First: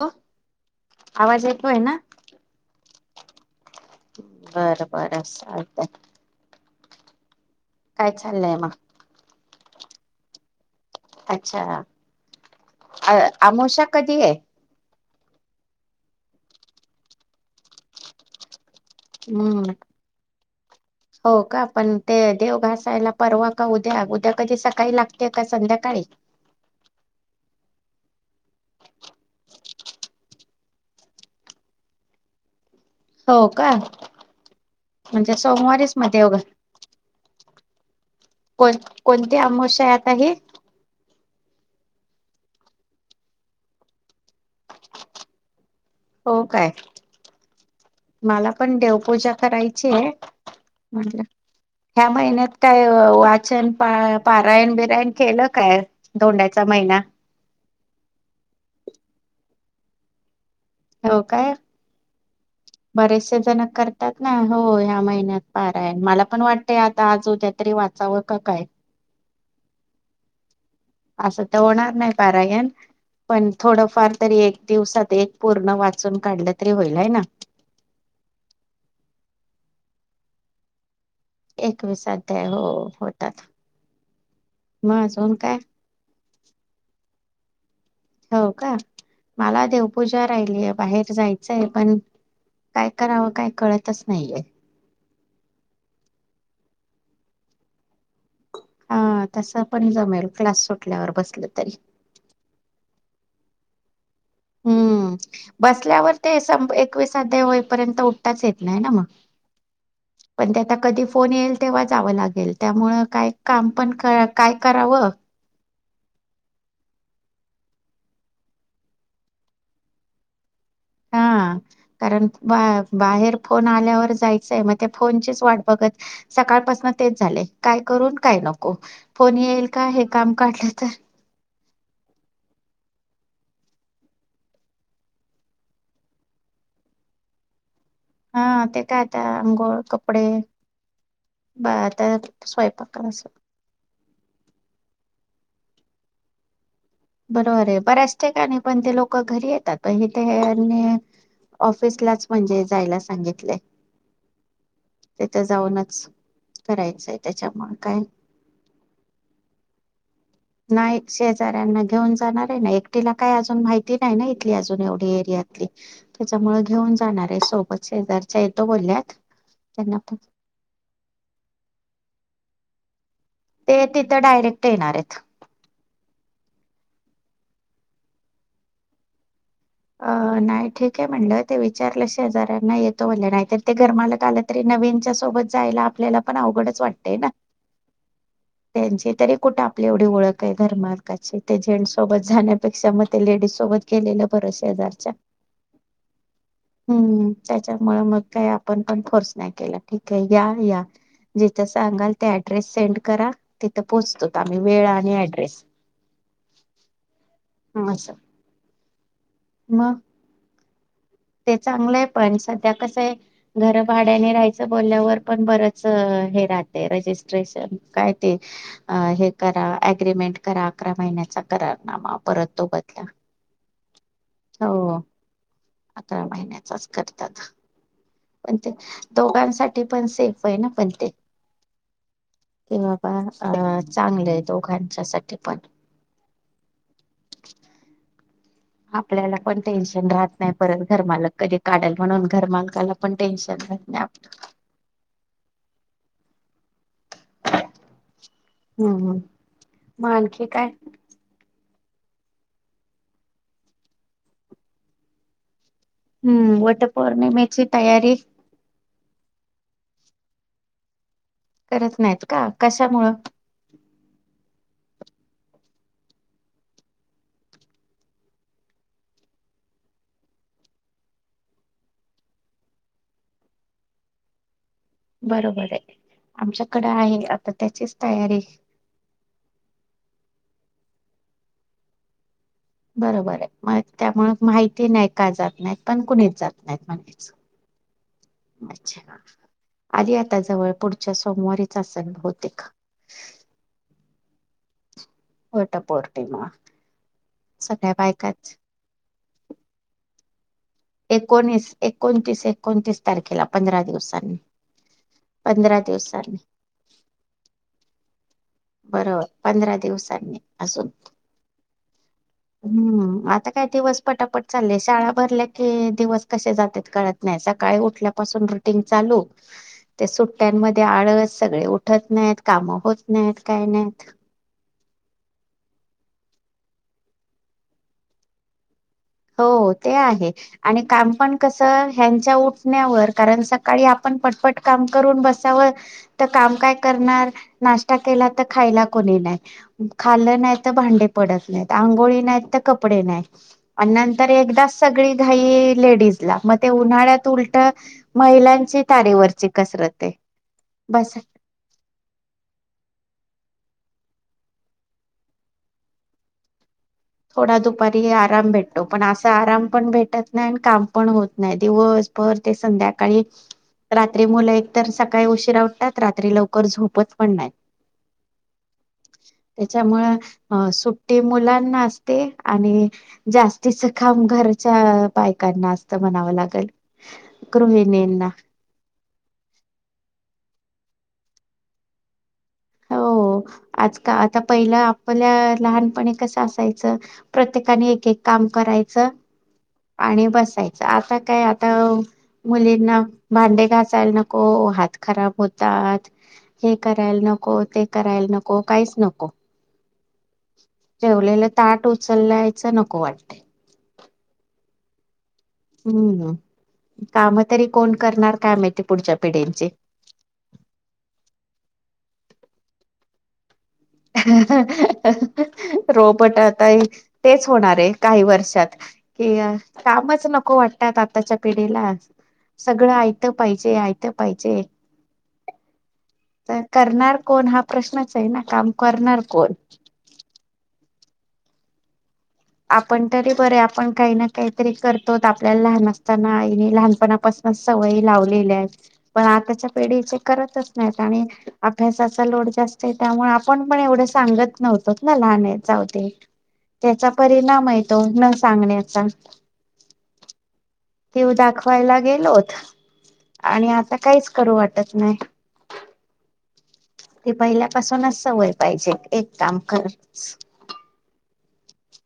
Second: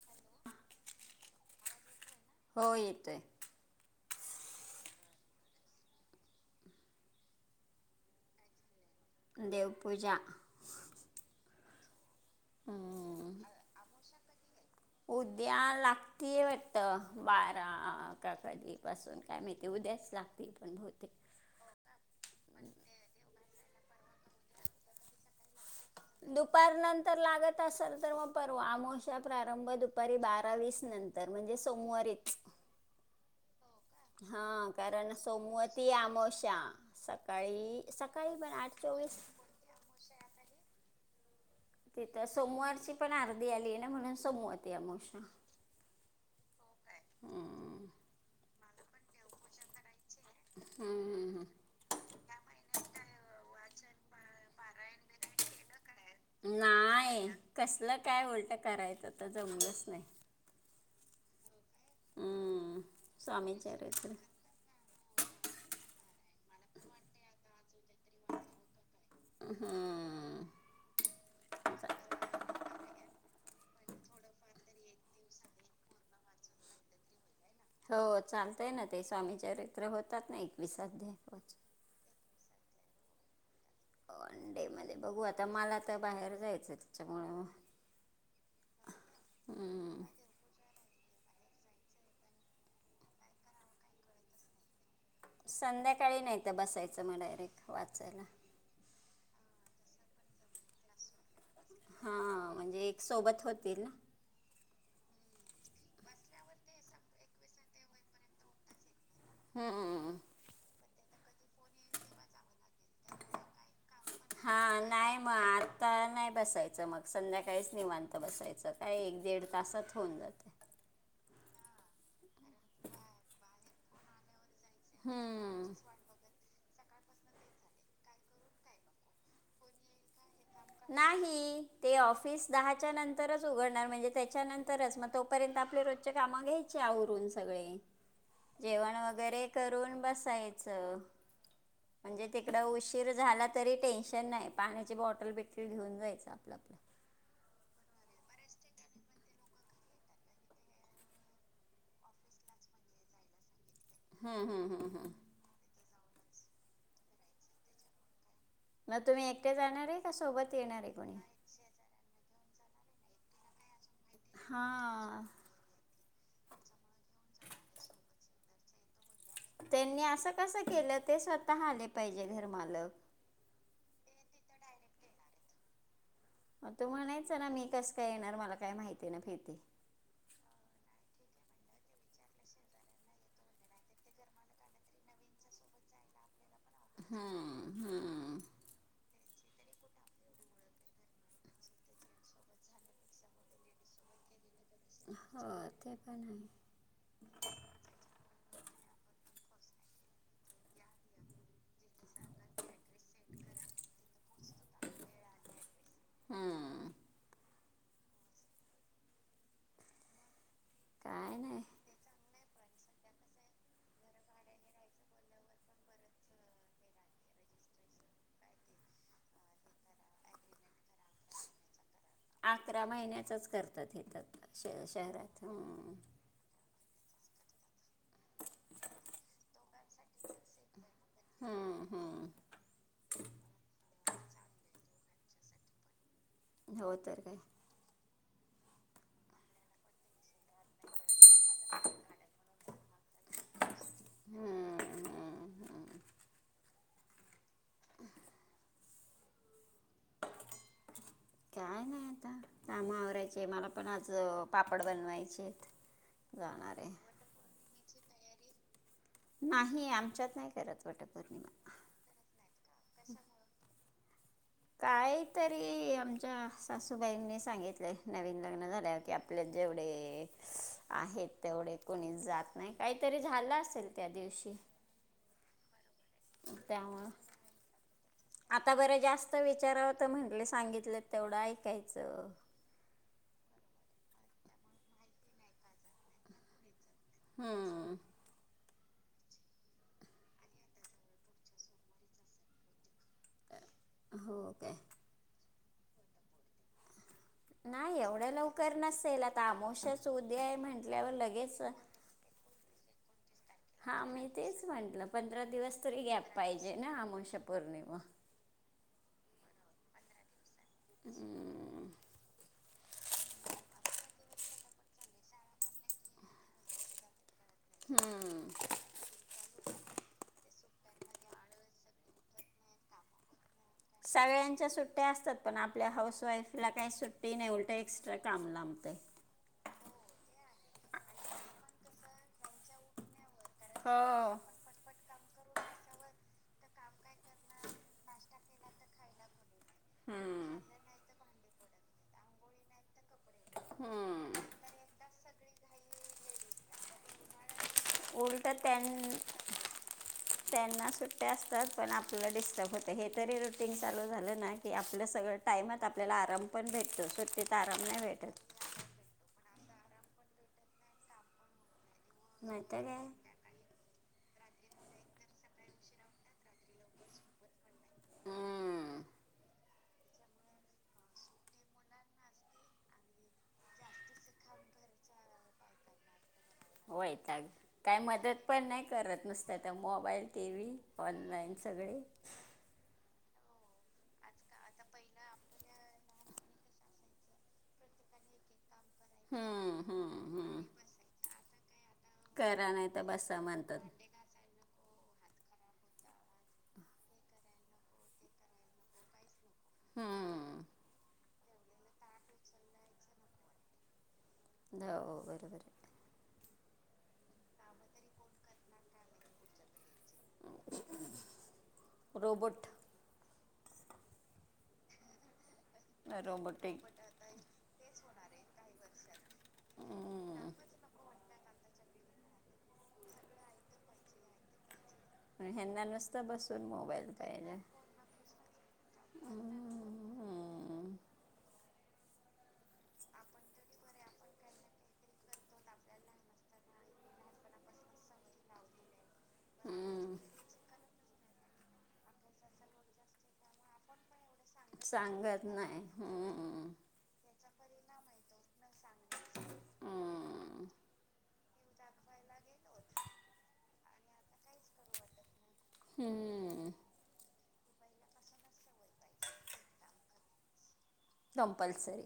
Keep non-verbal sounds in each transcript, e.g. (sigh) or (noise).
हो आवाज येतोय ना ते बर बर चालत काय चाललंय मग देवपूजा अच्छा अ हम्म. अमोशया कधी आहे उद्या लागतीय वाटत बारा काकाधी पासून काय माहिती हम्म उद्याच लाग हो का पण ते देव घासायला परवा का उ अग उद्या कधी सकाळी लागते का संध्याका दुपार नंतर लागत असाल तर मग परवा अमाोशा प्रारंभ दुपारी बारावीीस नंतर म्हणजे सोमवारीच हो का हा कारण म्हणजे सोमवती सोमवारीच मग देव घास अमावश्या सकाळी सकाळी पण कोण आठ चोवीस कोणते अमाश्या आता हे तिथं सोमवारची पण आरती आली आहे ना म्हणून सोमवत यामश हो काय मला आपण देवपूजा करायची हम्म, म्हणजे हम्म, हम्म. ह्या महिन्यात काय वाचन पारायण बिरायण केलं काय धोंड्याचा महिना तसलं काय होतं करायचं जमलंच नाही हो काय हम्म, बरेचसे स्वामी जण चरित्र करतात ना हो ह्या महिन्यात पारायण मला पण वाटत आता आज ऊद्या तरी वाचावं का काय हा असं तर होणार नाही पारायण पण थोडंफार तरी एक दिवसात एक पूर्ण वाचून काढलं तरी होईल आहे ना हो चालतय ना ते स्वामी चरित्र होतात ना एकविस अध्याय रोज. एकविस अध्याय ते हो होतात. वन डे मध्ये मग बघू अजून आता काय मला तर बाहेर जायचंय त्याच्यामुळ हो का मला हम्म. देवपूजा राहिलीय बाहेर जायचं आहे पण काय करावं काय कळतच नाहीेये. संध्याकाळी नाहीत बसायचं मग डायरेक्ट वाचायला हा तस पण जमेल क्लास सुटल्यावर बसल तरी हां म्हणजे एक सोबत होतील ना हूं बसल्यावर ते सं एकवीस अध्याय होईपर्यंत उठताच येत नाही ना म हम्म पण ते आता कधी फोन येईल तेव्हा जावं लागेल. त्यामुळ काय काम पण क काय हा करावं नाही मग आता नाही बसायचं मग संध्याकाळीच निवांत बसायचं काय एक दीड तासात होऊन जातय हा कारण बा बाहेर फोन आल्यावर जाय चंच म ते फोनचीच वाट हम्म. बघत सकाळपास म तेच झालंय काय करू न काय नको फोन येईल का हे काम काढलं तर नाही ते ऑफिस दहाच्या नं तरच उघडणार म्हणजे त्याच्यानंतरच मग तोपर्यंत आपले रोजचे कामं घ्यायचे आवरून सगळे हा ते जेवण काय आता वगैरे आंघोळ करून कपडे बसायचं बा आता म्हणजे तिकड स्वयंपाक उशीर असं झाला तरी टेन्शन नाय पाण्याची बॉटल बिटल ते घेऊन जायचं आपलं आपलं बरोबर ये बऱ्याच ठिकाणी पण ते लोक घरी येतात पण हित ह्यांनी ऑफिसलाच म्हणजे जायला सांगितलय. हूं हूं हूं हूं करायचंय त्याच्यामुळ काय मग तुम्ही एकटे जाणार ये नाही शेजाऱ्यांना घेऊन जाणार आहे ना एक टीला काय अजून माहित नाय ना इथली अजून एवढी हां एरियातली त्याच्यामुळ घेऊन जाणार आहे सोबत शेजारच्या तो बोलल्यात त्यांना त्यांनी पण असं कस केलं ते स्वतः आले पाहिजे. घर मालक ते तिथं डायरेक्ट येणार येत. म तू म्हणाय ना मी कस काय येणार मला काय माहिती ना फियती अ नाही ठीक आहे म्हटलं ते विचारलं शेजऱ्यांना येतो म्हले नाहीत ते घरमालक आलं तरी नवीनच्या सोबत जायला आपल्याला पण अवघडच वाटतय ना? हम्म, हम्म. तेचं तरी कुठे आपली एवढी ओळख आहे घर मालकाची ते जेंटस सोबत जाण्यापेक्षा मग ते लेडीज सोबत गेलेलं बर शेजारच्या हो ते पण आहे हम्म त्याच्यामुळ मग का आपण पण फोर्स नाही केला ठीके या या जिथ सांगाल ते ऍड्रेस सेंड करा तिथं पोहोचतो आम्ही वेळ आणि ऍड्रेस हम्म हशा म काय ते नाही चांगलंय पण सध्या कसं आहे घर भाड्याने राहायचं बोलल्यावर पण बरच हे राहते रजिस्ट्रेशन काय ते हे करा अग्रीमेंट करा अकरा महिन्याचा करा नामा परत तो बदला तथेत श हो शहरात अकरा महिन्याचाच करतात पण ते दोघांसाठी पण सेफ आहे ना पण ते हम्म, हम्म. कि बाबा अ चांगलं आहे दोघांच्या सा पण हो तर काय आपल्याला पण टेन्शन राहत नाही परत घरमालक कधी काढाल म्हणून घरमालकाला पण टेन्शन झा नाही आपलं हम्म, हम्म, हम्म. हम् हम मा आणखी काय काय नाही आता काम आवरायचे मला पण आज पापड बनवायचे हम्म जाणार वट आहे पौर्णिमेची तयारी नाही आमच्यात नाही करत वाटपूर्ण करत नाहीत का कशामुंळ काहीतरी आमच्या सासूबाईंनी सांगितलं नवीन लग्न झाल्यावर कि आपल्या जेवढे आहेत तेवढे कोणीच जात नाही काहीतरी झालं असेल त्या दिवशी बरोबर आहे आमच्याकडे त्यामु आहे आता त्याचीच तयारी आता बरं जास्त विचारात म्हंटले सांगितलं तेवढं ऐकायचं बरोबर आहे मग त्यामुळे माहिती नाही का जात नाहीत पण कुणीच जात नाहीत म्हणायच हम्म अच्छा आधी आता जवळ पुढच्या सोमवारीच असन होते का हो का वटपोर्टीमा नाही एवढं लवकर नसेसेल आता आमोशच ते म्हण म्हल्यावर लगेच एकोणीस एकोणतीस एकोणतीस तारखेला पंधरा हा मी दिवसांनी तेच म्हटलं पंधरा दिवस तरी गॅप पाहिजे ना अमाशा पौर्णिमा बरोबर पंधरा दिवसांनी अस हम्म. हम्म आता काय दिवस पटापट चाले शाळा भरल्या की दिवस कसे जातात गळात सकाळी उठल्या पाासून हम्म. रुटिंग चालू सुट ते आळण सगळे उठत नाहीत कामं होत नाहीत. काय नाहीत सगळ्यांच्या सुट् सुट्ट्या असतात पण आपल्या हाऊसवाईफला काय सुट्टी नाही उलटं एक्स्ट्रा काम लांबतयं हो ते आहे आणि काम पण कस ह्यांच्या उठण्यावर कारण सकाळी आपण हो पटपट काम करून बसावं तर काम काय करणार नाश्ता केला तर खायला कोणी नाही. खालं नाही हम्म. तर भांडे पडत नाहीत. आंघोळी नाहीत तर कपडे नाही. (unintelligible) आणि नंतर हम्म. एकदाच सगळी लेडीजला मग ते उन्हाळ्यात उल उलट त्यां कसरत आहे त्यांना बस सुट्या असतात पण आपलं डिस्टर्ब होत हे तरी चालू झालं ना की आपलं सगळ टाईमात आपल्याला आराम पण भे थोडा दुपारी आराम भेटतो, पण असा आराम. पण भेटत नाही, आणि काम पण होत नाही, दिवस. भर ते नाही तर काय संध्याकाळी रात्री मुल एक तर सकाळी उशीरा उटतात, रात्री लवकर झोपत पण नाहीत. हम्म, हम (unintelligible) त्याच्यामुळ सुट्टी मुलांना असते. ते आणि जास्तीच काम घरच्या बायकांना असत म्हनावं लागत. वैताग, काय मदत पण नाही करत, नुसत तो मोबाईल. टीव्ही ऑनलाईन सगळे. हो आज आता पहिलं आपल्या लहानपणी कसं असायचं प्रत्येकाने एक-एक काम करायचं. च हम्म, हम्म, आणि हम्म. बसायचं आता काय आ करा नाही मुलींना तर बसा भांडे म्हणतात घासायल नको हात. खराब होतात हे करायला नको. ना, ते करायला नको, काहीच नको. हम्म. जेवलेलं ताट उचललायच नको वाटतय. लई अवघड. (unintelligible) कामं तरी कोण करणार काय माहिती पुढच्या पिढीचे. रोबोट. हा...... ह.. रोबट आता रोबोटिक हे तेच होणार आहे, काही वर्षात कि अ कामच हम्म. नको वाटतात आत्ताच्या पिढीला. सगळं आयातं पाहिजे, आयतं पाहिजे. ह्यांना नुसत तर बसून मोबाईल करणार कोण पायला. हा प्रश्नच आहे ना काम करणार कोण? आपण तरी बरे आपण काही ना काहीतरी करतो त आपल्याल लहान असताना आईने लहानपणापासूनच सवयी लावलेल्या हेत पण आताच्या पिढीचे करतच नाहीत आणि अभ्यासाचा लोड जास्त हे त्यामुळे आपण पण एवढं सांगत नव्हतो त ना, सांगत लहान हेत नाही जाऊदे हम्म त्याचा नाम हे तो न सांगण्याचा. हम्म तू दाखवायला गेलोत आणि आता काहीच करू वाटत नाय. हम्म. ते पहिल्यापासूनच सवय पाहिजे एक काम करच. कंपलसरी.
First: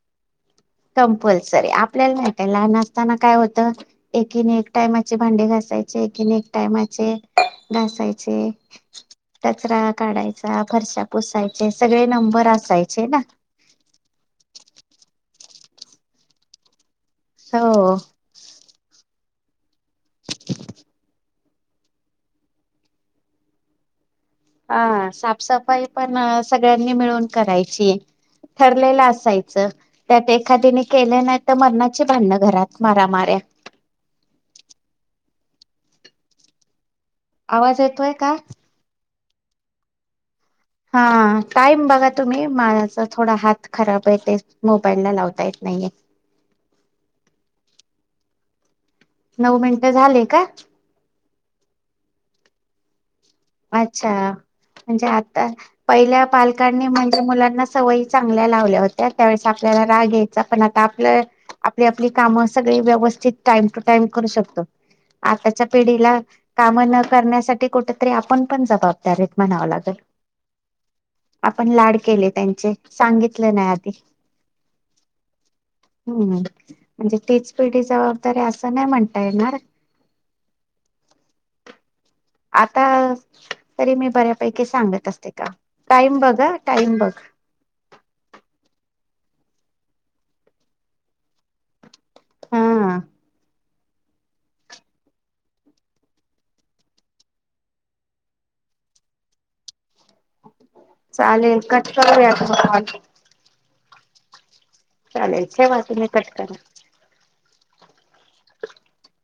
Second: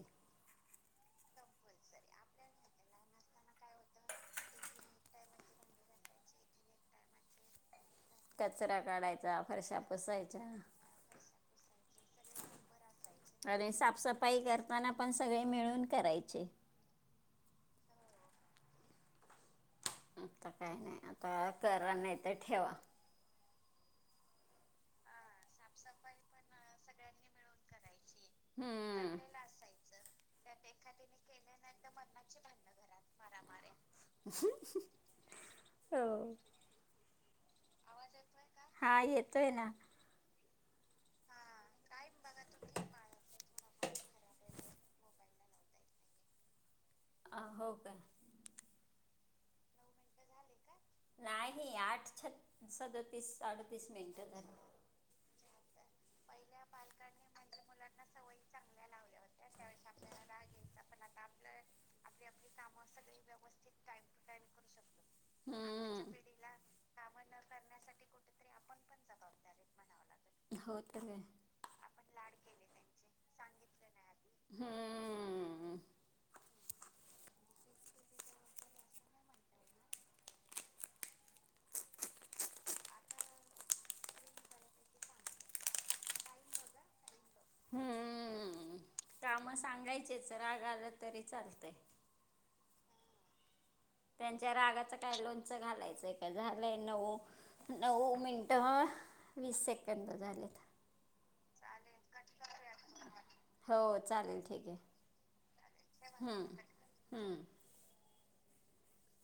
कम्पल्सरी आपल्याल नाही का लहान असताना काय होतं एकीने एक टायमाचे भांडे घासायचे एकीने एक टायमाचे घासायचे कचरा काढायचा फरशा कचरा काढायचा फरच्या पुसायच्या - अरे साफसफाई करताना पण सगळे मिळून करायचे. स होओ. आता काय नाय आता करा नाय त ठेवा. अ साफसफाई पण अ सगळ्यांनी मिळून करायची. ठरलेलं हम्म असायचं त्या ते खादीने केलं नायत त मरणाचे भांडणं घरात मारामाऱ्या. हो. आवाज येतोय का? हा येतोय ना. हा टाईम बघा तुम्ही माझा थोडा हात खराब हेे ते मोबाईलला लावता येत नाहीये. अ हो का? नऊ मिनट झाले का? नाही आठ छतीस सदतीस अडतीस अच्छा मिनिटं झाली म्हणजे आता पै आपल्या पालकांनी म्हणजे मुलांना सवयी चांगल्या लावल्या होत्या. त्यावेळेस आपल्याला राग यायचा. पण आता आप आपली काम सगळी व्यवस्थित टाईम टू टाईम करू शकतो आताच्या पिढीला हम्म काम न करण्यासाठी कुठ तरी आपण पण जबाबदारीत म्हणाव लागेल हो तर काय आपण लाड केले त्यांचे सांगितले नाही आधी हम्म, म्हणजे तीच पिढी जबाबदारी असं नाही म्हणता येणार आता तरी मी बऱ्यापैकी सांगत असते का टाईम बघा, टाईम बघ हम्म काम सांगायचेच राग आला तरी चालतय हा त्यांच्या रागाच काय लोणच घालायचंय का झालंय नऊ- नऊ मिनट वीस सेकंद झाले चालेल कट करूया मग कॉल हो चालेल ठीक आहे चालेल ठेवा तुम्ही कट हम्म, करा हम्म. (unintelligible)